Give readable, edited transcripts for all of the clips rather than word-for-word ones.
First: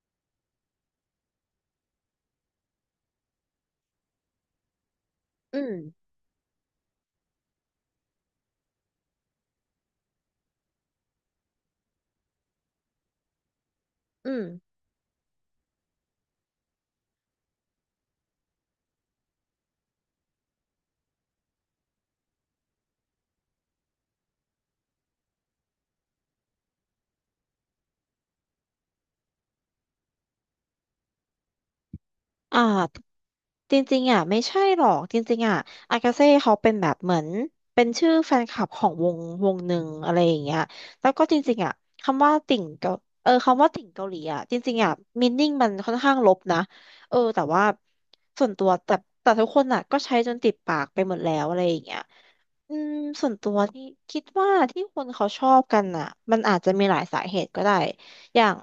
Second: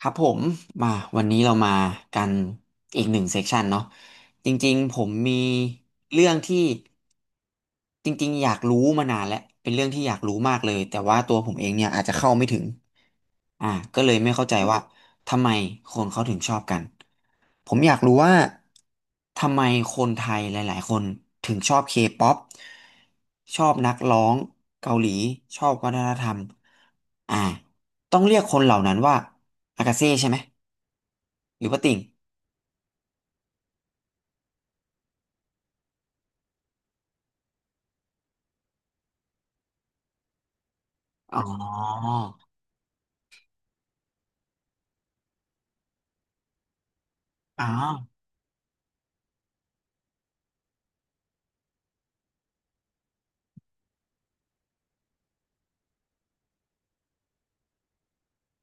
ครับผมมาวันนี้เรามากันอีกหนึ่งเซกชันเนาะจริงๆผมมีอืมเรื่องที่จริงๆอยากรู้มานานแล้วเป็นเรื่องที่อยากรู้มากเลยแต่ว่าตัวผมเองเนี่ยอาจจะเข้าไม่ถึงอ่าก็เลยอืไม่ม เข้าใจว่าทำไมคนเขาถึงชอบกันผมอยากรู้ว่าทำไมคนไทยหลายๆคนถึงชอบเคป๊อปชอบนักร้องเกาหลีชอบวัฒนธรรมอ่าต้องเรียกคนเหล่านั้นว่าอากาเซ่ใช่ไหม หรือว่าติ่งอ่าจริงๆอ่ะไม่ใช่หรอก จริงๆอ่ะอากาเซ่เขาเป็นแบบเหมือนเป็นชื่อแฟนคลับของวงหนึ่งอะไรอย่างเงี้ยแล้วก็จอ๋อริงๆอ่ะคำว่าติ่งเกาคำว่าติ่งเกาหลีอ่ะจริงๆอ่ะมีนิ่งมันค่อนข้างลบนะเออแต่อ๋ว่าอส่วนตัวแต่ทุกคนอ่ะก็ใช้จนติดปากไปหมดแล้วอะไรอย่างเงี้ยอืม ส่วนตัวที่คิดว่าที่คนเขาชอบกันอ่ะมันอาจจะมีหลายสาเหตุก็ได้อย่าง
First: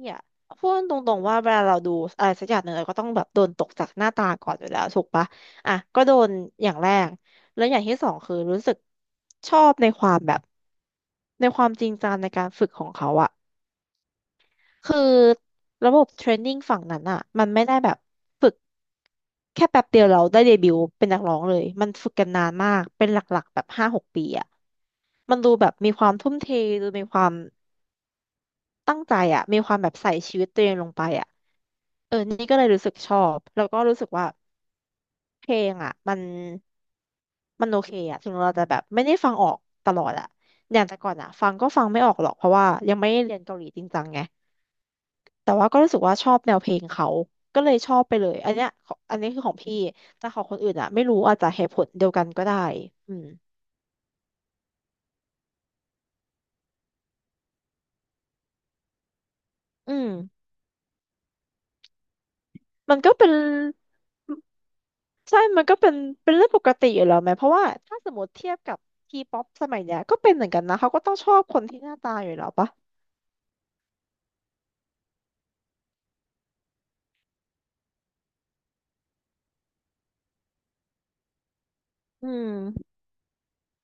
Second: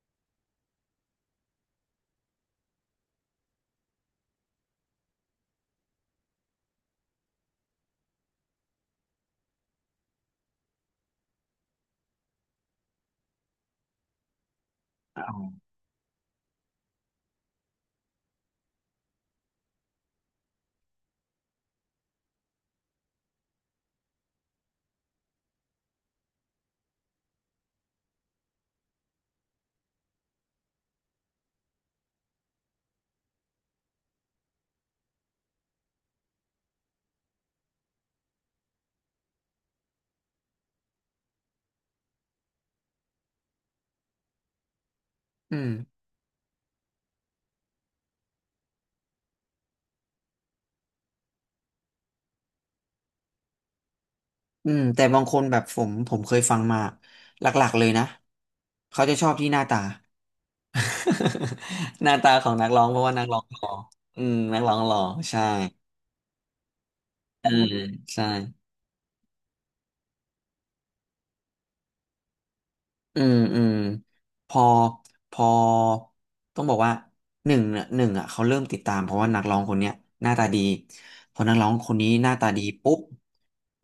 เนี่ยพูดตรงๆว่าเวลาเราดูอะไรสักอย่างหนึ่งเราก็ต้องแบบโดนตกจากหน้าตาก่อนอยู่แล้วถูกปะอ่ะก็โดนอย่างแรกแล้วอย่างที่สองคือรู้สึกชอบในความแบบในความจริงจังในการฝึกของเขาอะคืออ๋อระบบเทรนนิ่งฝั่งนั้นอะมันไม่ได้แบบฝึกแค่แป๊บเดียวเราได้เดบิวต์เป็นนักร้องเลยมันฝึกกันนานมากเป็นหลักๆแบบห้าหกปีอะมันดูแบบมีความทุ่มเทดูมีความตั้งใจอะมีความแบบใส่ชีวิตตัวเองลงไปอะ เออนี่ก็เลยรู้สึกชอบแล้วก็รู้สึกว่าเพลงอ่ะมันโอเคอ่ะถึงเราจะแบบไม่ได้ฟังออกตลอดอ่ะอย่างแต่ก่อนอ่ะฟังก็ฟังไม่ออกหรอกเพราะว่ายังไม่ได้เรียนเกาหลีจริงจังไงแต่อืว่ามก็รู้สึกว่าชอบแนวเพลงเขาก็เลยชอบไปเลยอันเนี้ยของอันนี้คือของพี่แต่ของคนอื่นอ่ะไม่รู้อาจจะเหตุผลเดียวกันก็ได้อืมอืมแต่บางคนแบบผมเคยฟังมาหลักๆเลยนะ เขาจะชอบที่หน้าตา อืม หน้าตาของนักร้องมัเพนราะก็ว่านักเป็นร้องหล่ออืม นักร้องหล่อใช่ใช่มันก็เป็นเป็นเรื่องปกติอยู่แล้วไหมเพเอืราะว่ามถ้าสมมใช่ ติเทียบกับทีป๊อปสมัยเนี้ยก็เป็นเหมือนกันนะเขาก็ต้องชอบคนที่หน้าตาอยู่แล้วปะ อืมอืมพอพอต้องบอกว่าหนึ่งเนี่ยหนึ่งอ่ะเขาเริ่มติดตามเพราะว่านักร้องคนเนี้ยหน้าตาดีพอนักร้องคนนี้หอืน้าตาดีม ปุ๊บ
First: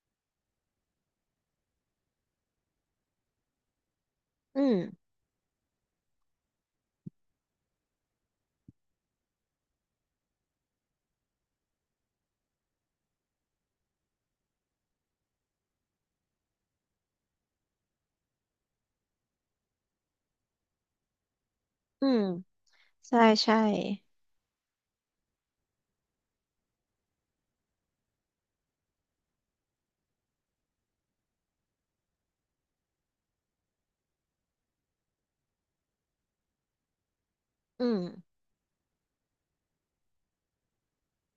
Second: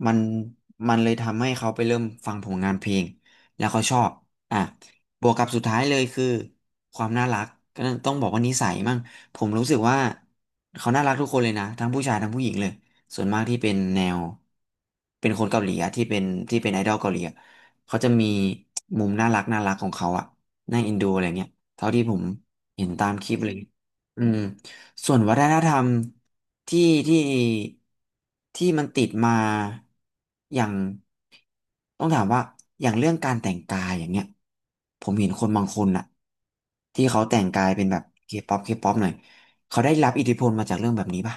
มันมันเลยทำให้เขาไปเริ่มฟังผลงานเพลงแล้วเขาชอบอ่ะอืม บวกกับสุดท้ายเลยคือความน่ารักก็ต้องบอกว่านิสัยมั่งผมรู้สึกว่าเขาน่ารักทุกคนเลยนะทั้งผู้ชายทั้งผู้หญิงเลยส่วนมากที่เป็นแนวเป็นคนเกาหลีอะที่เป็นที่เป็นไอดอลเกาหลีอะ เขาจะมีมุมน่ารักน่ารักของเขาอะน่าเอ็นดูอะไรเงี้ย เท่าที่อืผม มเห็นตามใช่ คลิปเลใช่ ยอืมส่วนวัฒนธรรมที่ที่ที่มันติดมาอย่างต้องถามว่าอย่างเรื่องการแต่งกายอย่างเงี้ยผมเห็นคนบางคนอะที่เขาแต่งกายเป็อืนแบม บเคป๊อปเคป๊อปหน่อยเขาได้รับอิทธิพลมาจากเรื่องแบบนี้ป่ะ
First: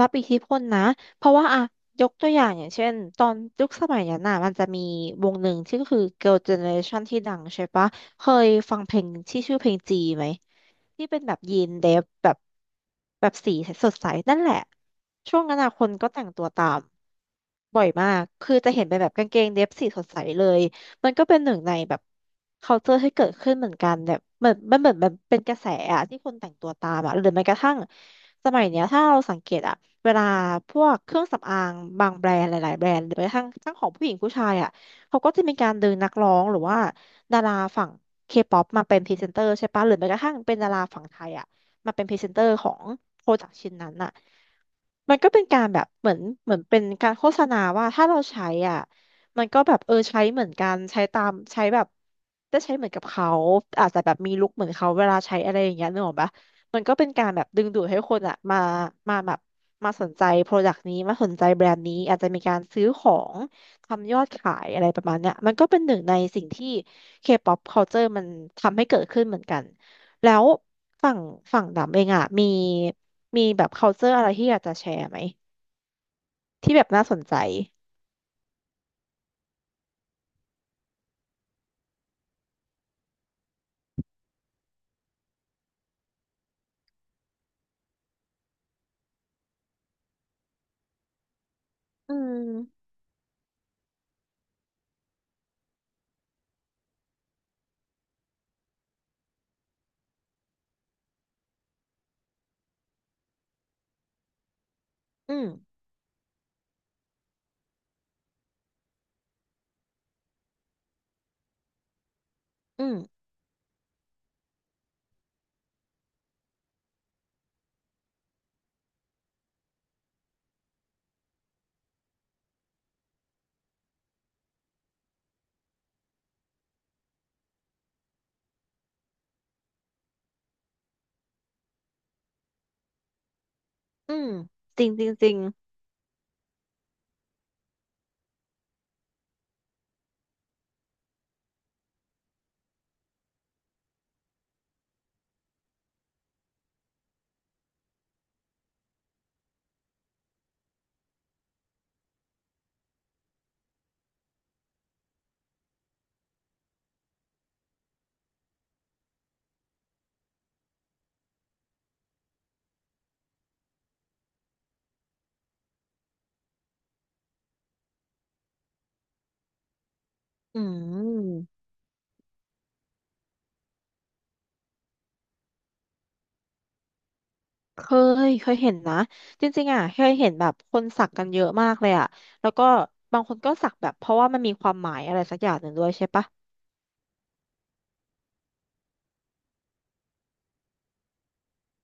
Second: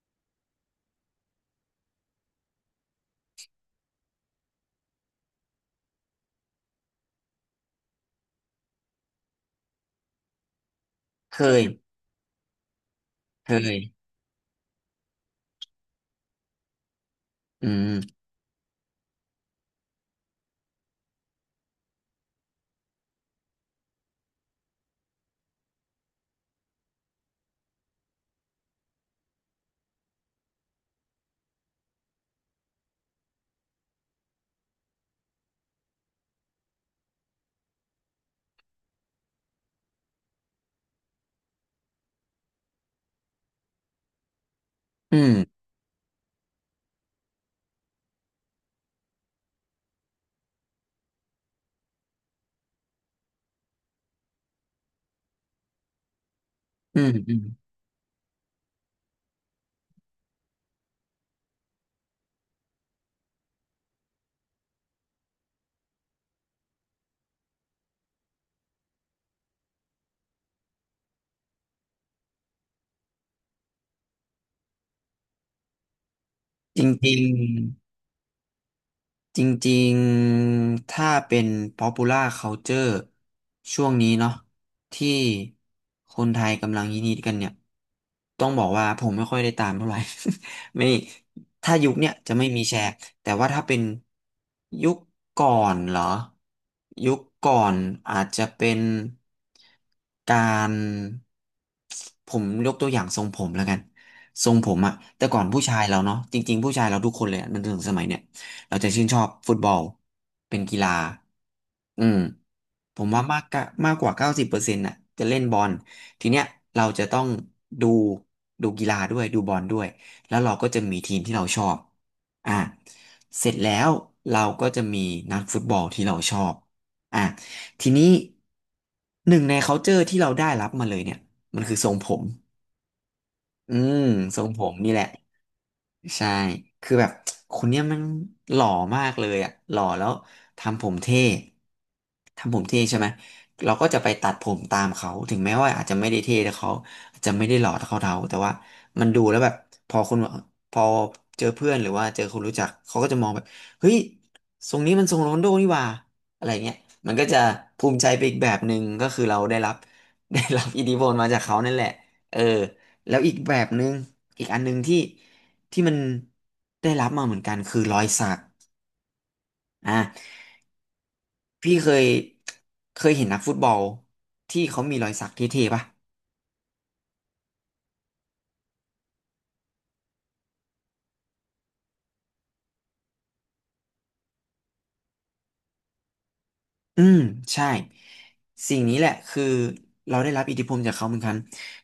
รับอิทธิพลนะ เพราะว่าอะยกตัวอย่างอย่างเช่น ตอนยุคสมัยนั้นน่ะมันจะมีวงหนึ่งที่ก็คือ Girl Generation ที่ดังใช่ปะ เคยฟังเพลงที่ชื่อเพลงจีไหม ที่เป็นแบเคบยียนเดฟแบบแบบเคสียสดใสนั่นแหละช่วงนั้นอะคนก็แต่งตัวตามอืบ่อยมามกคือจะเห็นเป็นแบบกางเกงเดฟสีสดใสเลยมันก็เป็นหนึ่งในแบบ culture ที่เกิดขึ้นเหมือนกันแบบเหมือนมันเป็นกระแสอะที่คนแต่งตัวตามอะหรือแม้กระทั่งสมัยเนี้ยถ้าเราสังเกตอะเวลาพวกเครื่องสำอางบางแบรนด์หลายๆแบรนด์หรือแม้กระทั่งทั้งของผู้หญิงผู้ชายอะเขาก็จะมีการดึงนักร้องหรือว่า ดาราฝั่งเคป๊อปมาเป็นพรีเซนเตอร์ใช่ปะหรือแม้กระทั่งเป็นดาราฝั่งไทยอ่ะมาเป็นพรีเซนเตอร์ของโปรดักต์ชิ้นนั้นอ่ะ มันอืก็มเป็นการแบบเหมือนเป็นการโฆษณาว่าถ้าเราใช้อ่ะมันก็แบบเออใช้เหมือนกันใช้ตามใช้แบบได้ใช้เหมือนกับเขาอาจจะแบบมีลุคเหมือนเขาเวลาใช้อะไรอย่างเงี้ยนึกออกปะมันก็อืเป็มนการอืแบมบดึงดูดให้คนอ่ะมาแบบมาสนใจโปรดักต์นี้มาสนใจแบรนด์นี้อาจจะมีการซื้อของทำยอดขายอะไรประมาณเนี้ยมันก็เป็นหนึ่งในสิ่งที่ K-pop culture มันทำให้เกิดขึ้นเหมือนกัน แล้วฝั่งฝั่งดำเองอ่ะมีแบบ culture อะไรที่อยากจะแชร์ไหมที่จแบริบงน่าจสริง นใจจริงๆ ถ้าเป็น popular culture ช่วงนี้เนาะที่คนไทยกำลังฮิตๆกันเนี่ยต้องบอกว่าผมไม่ค่อยได้ตามเท่าไหร่ ไม่ถ้ายุคเนี่ยอืจะไม่มีแชมร์แต่ว่าถ้าเป็นยุคก่อนเหรอยุคก่อนอาจจะเป็นการผมยกตัวอย่างทรงผมแล้วกันทรงผมอะแต่อืก่อนมผู้ชายเราเนาะจริงๆผู้ชายเราทุกคนเลยอะจนถึงสมัยเนี่ย เราจะชื่นชอบฟุตบอลเป็นกีฬาอืมอืมผมว่ามากกว่า90%น่ะจะเล่นบอลทีเนี้ยเราจะต้องดูดูกีฬาด้วยดูบอลด้วยแล้วเราก็จะมีทีมที่เราชอบอ่ะเสร็จแล้วเราก็จะมีนักฟุตบอลที่เราชอบอ่ะทีนี้หนึ่งใน culture ที่เราได้รับมาเลยเนี่ยมันคือทรงผมอืมอืมทรงผมจรินี่งแหจละ ริงจริงใช่คือแบบคนเนี้ยมันหล่อมากเลยอ่ะหล่อแล้วทำผมเท่ทำผมเท่ใช่ไหมเราก็จะไปตัดผมตามเขา ถึงแม้ว่าอาจจะไม่ได้เท่แต่เขาอาจจะไม่ได้หล่อเท่าเขาแต่ว่ามันดูแล้วแบบพอคนพอเจอเพื่อนหรือว่าเจอคนรู้จักเขาก็จะมองแบบเฮ้ยทรงนี้มันทรงโรนลโดนี่หว่าอะไรเงี้ยมันก็จะภูมิใจไปอีกแบบหนึ่งก็คือเราได้รับ ได้รับอิทธิพลมาจากเขานั่นแหละเออแล้วอีกแบบหนึ่งอีกอันหนึ่งที่มันได้รับมาเหมือนกันคือรอยสักอ่ะอืมพี่เคยเคยเห็นนักฟุตบอลที่เขามีรอยสักเท่ๆป่ะ เคเคยเห็นนะจริงๆอ่ะเคยเห็นแบบคนสักกันเยอะมากเลยอ่ะแล้วก็บางคนก็สักแบบเพราะว่ามันมีความหมายอะไรสักอย่างหนึ่งด้วยใช่ปะอืมใช่สิ่งนี้แหละคือเราได้รับอิทธิพลจากเขาเหมือนกัน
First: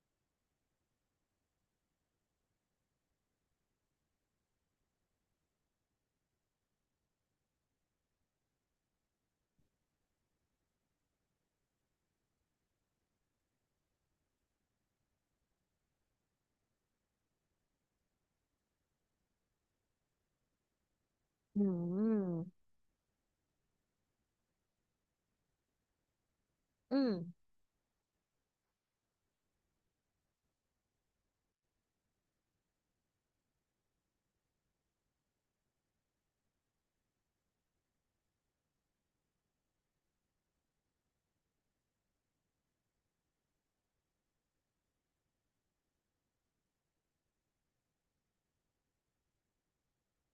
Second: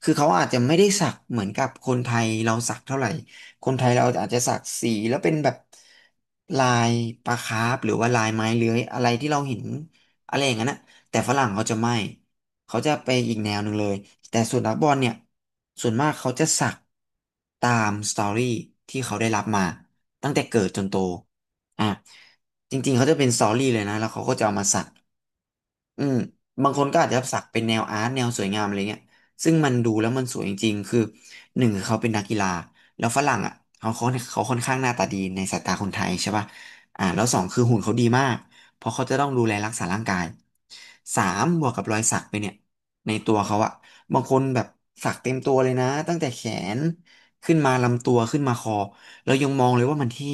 คือเขาอาจจะไม่ได้สักเหมือนกับคนไทยเราสักเท่าไหร่คนไทยเราอาจจะสักสีแล้วเป็นแบบลายปลาคาร์ฟหรือว่าลายไม้เลื้อยอะไรที่เราเห็นอะไรอย่างนั้นนะแต่ฝรั่งเขาจะไม่เขาจะไปอีกแนวหนึ่งเลยแต่ส่วนนักบอลเนี่ยส่วนมากเขาจะสักตามสตอรี่ที่เขาได้รับมาตั้งแต่เกิดจนโตอือ่ะ มจริงๆเขาจะเป็นสตอรี่เลยนะแล้วเขาก็จะเอามาสักอืมบางคนอืก็อามจจะสักเป็นแนวอาร์ตแนวสวยงามอะไรเงี้ยซึ่งมันดูแล้วมันสวยจริงๆคือหนึ่งคือเขาเป็นนักกีฬาแล้วฝรั่งอ่ะเขาค่อนข้างหน้าตาดีในสายตาคนไทยใช่ป่ะแล้วสองคือหุ่นเขาดีมากเพราะเขาจะต้องดูแลรักษาร่างกายสามบวกกับรอยสักไปเนี่ยในตัวเขาอ่ะบางคนแบบสักเต็มตัวเลยนะตั้งแต่แขนขึ้นมาลำตัวขึ้นมาคอเรายังมองเลยว่ามันเท่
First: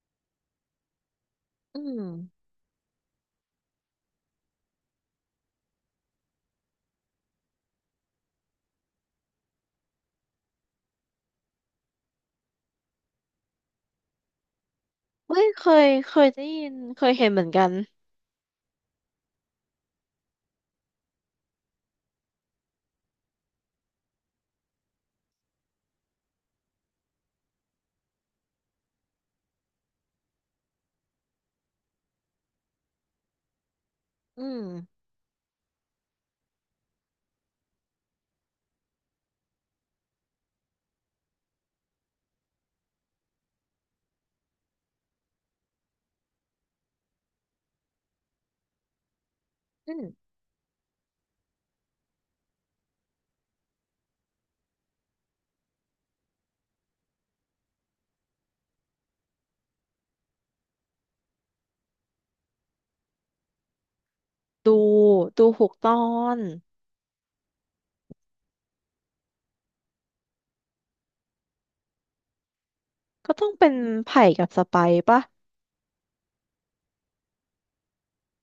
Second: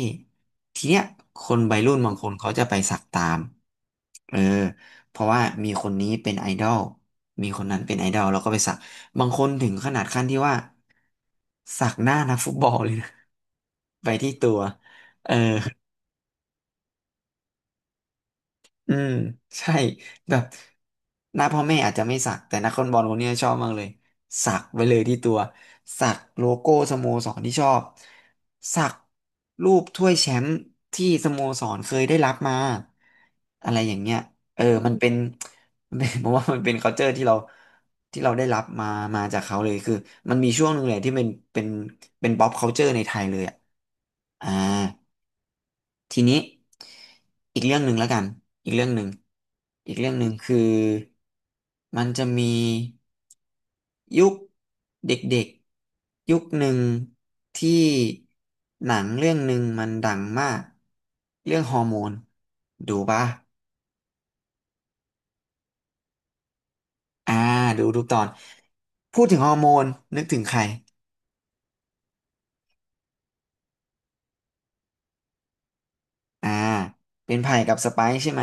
ทีเนี้ยคนวัอืยรุ่นมบางคนเขาจะไปสักตามเออเพราะว่ามีคนนี้เป็นไอดอล มีคนนั้นเป็นไอดอลแล้วก็ไปสัก บางคนถึงขนาดขั้นที่ว่าสักหน้านักฟุตบอลเลยนะ ไปที่ตัวเออ เฮ้ยเคยได้ยินเคยเห็นเหมือนกันอืมใช่แบบหน้าพ่อแม่อาจจะไม่สักแต่นักฟุบอลคนเนี้ยชอบมากเลยสักไว้เลยที่ตัวสักโลโก้สโมสรที่ชอบสักรูปถ้วยแชมป์ที่สโมสรเคยได้รับมาอะไรอย่างเงี้ยอืเอมอมันเป็น มันเป็น ผมว่ามันเป็น culture ที่เราได้รับมามาจากเขาเลยคือมันมีช่วงหนึ่งเลยที่เป็น pop culture ในไทยเลยอะอ่า ทีนี้อีกเรื่องหนึ่งแล้วกันอีกเรื่องหนึ่งอีอืกมเรื่องหนึ่งคือมันจะมียุคเด็กๆยุคหนึ่งที่หนังเรื่องหนึ่งมันดังมากเรื่องฮอร์โมนดูปะดูดูหูกตอน อ่าดูทุกตอนพูดถึงฮอร์โมนนึกถึงใครก็ต้องเป็นไผ่กับสไปร์ป่ะอ่าเป็นไผ่กับสไปซ์ใช่ไหม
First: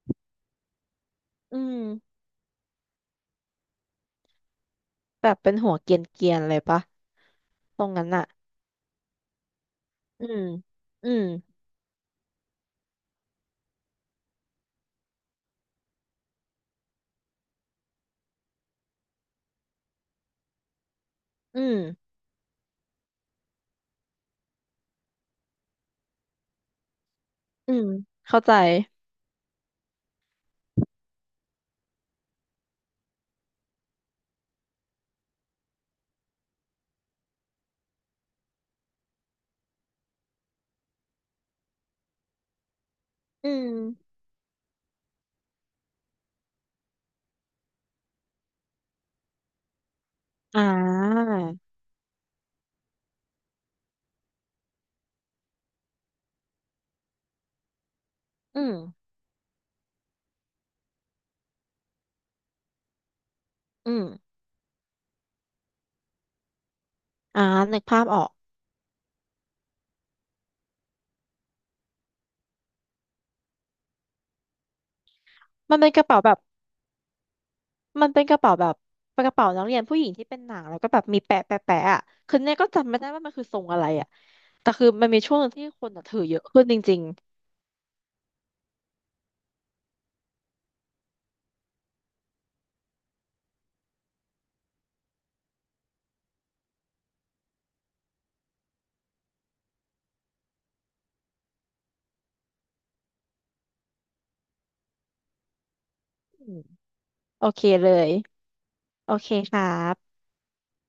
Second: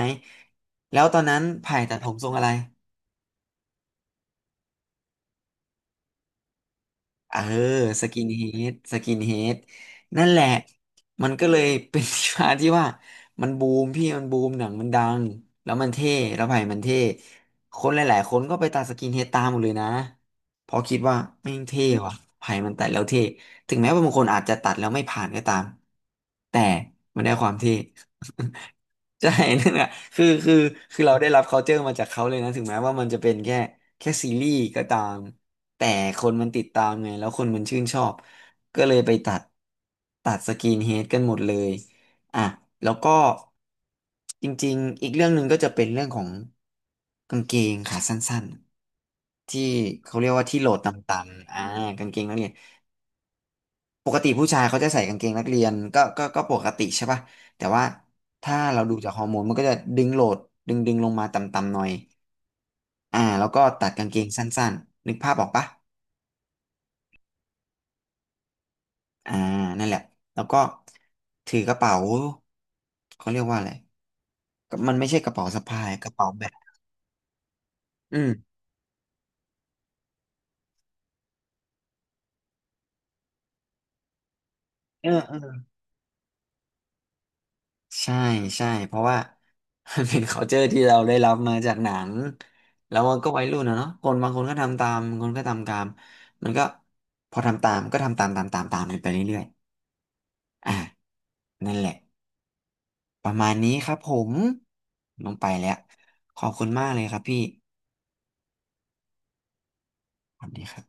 แล้วตอนนั้นอืไผ่ตัดผมมทรงอะไร แบบเป็นหัวเกรียนเกียนเลยป่ะเออตรงสนั้นกิอะนเฮดสกินเฮดนั่อืนแหมละอืมมันก็เลยเป็น ที่มาที่ว่ามันบูมพี่มันบูมหนังมันดังแล้วมันเท่แล้วไผ่มันเท่คนหลายๆคนก็ไปตัดสกินเฮดตามหมดเลยนะเพราะคิดว่าแม่อืงมเท่ว่ะไผ่มันตัดแล้วเท่ถึงแม้ว่าบางคนอาจจะตัดแล้วไม่ผ่านก็ตามแต่มันได้ความเท่ อืมเข้าใจใช่ นั่นแหละคือคือคือเราได้รับ culture มาจากเขาเลยนะถึงแม้ว่ามันจะเป็นแค่แค่ซีรีส์ก็ตามแต่คนมันติดตามไงแล้วคนมันชื่นชอบก็เลยไปตัดสกรีนเฮดกันหมดเลยอ่ะแล้วก็อืมจริงๆอีกเรื่องหนึ่งก็จะเป็นเรื่องของกางเกงขาสั้นๆที่เขาเรียกว่าที่อ่โหลดตา่ำๆกางเกงนักเรียน ปกติผู้ชายเขาจะใส่กางเกงนักเรียนก็ปกติใช่ป่ะแต่ว่าถ้าอืมเราดูจากฮอร์โมนมันก็จะดึงโหลดดึงลงมาต่ำๆหน่อยแล้วก็ตัอืดกางเกงมสั้นๆนึกภาพออกป่ะอ่านึกภาพออกอ่านั่นแหละแล้วก็ถือกระเป๋าเขาเรียกว่าอะไรก็มันไม่ใช่กระเป๋าสะมันพาเป็ยนกกระระเป๋าเป๋าแบบแบบมันอืเป็นมกระเป๋าแบบเป็นกระเป๋านักเรียนผู้หญิงที่เป็นหนังแล้วก็แบบมีแปะแปะแปะอะคือเนี่ยก็จำไม่ได้ว่ามันคือทรงอะไรอะแต่คือมัเอนมีช่วงหนึ่งอ ที่คนอะถือเยอะขึ้นจริงใช่ใช่เพราะว่า มันเป็น culture ที่เราได้รับมาจากหนังแล้วมันก็วัยรุ่นนะเนาะคนบางคนก็ทำตามบางคนก็ทำตามมันก็พอทำตามก็ทำตามตามกันไปเรื่อยๆอ่ะนั่นแหละประมาณนี้ครับผมลงไปแล้วๆขอือบมคุณมากเลยครับพี่โอเคเลย โอเคครับสวัสดีครับ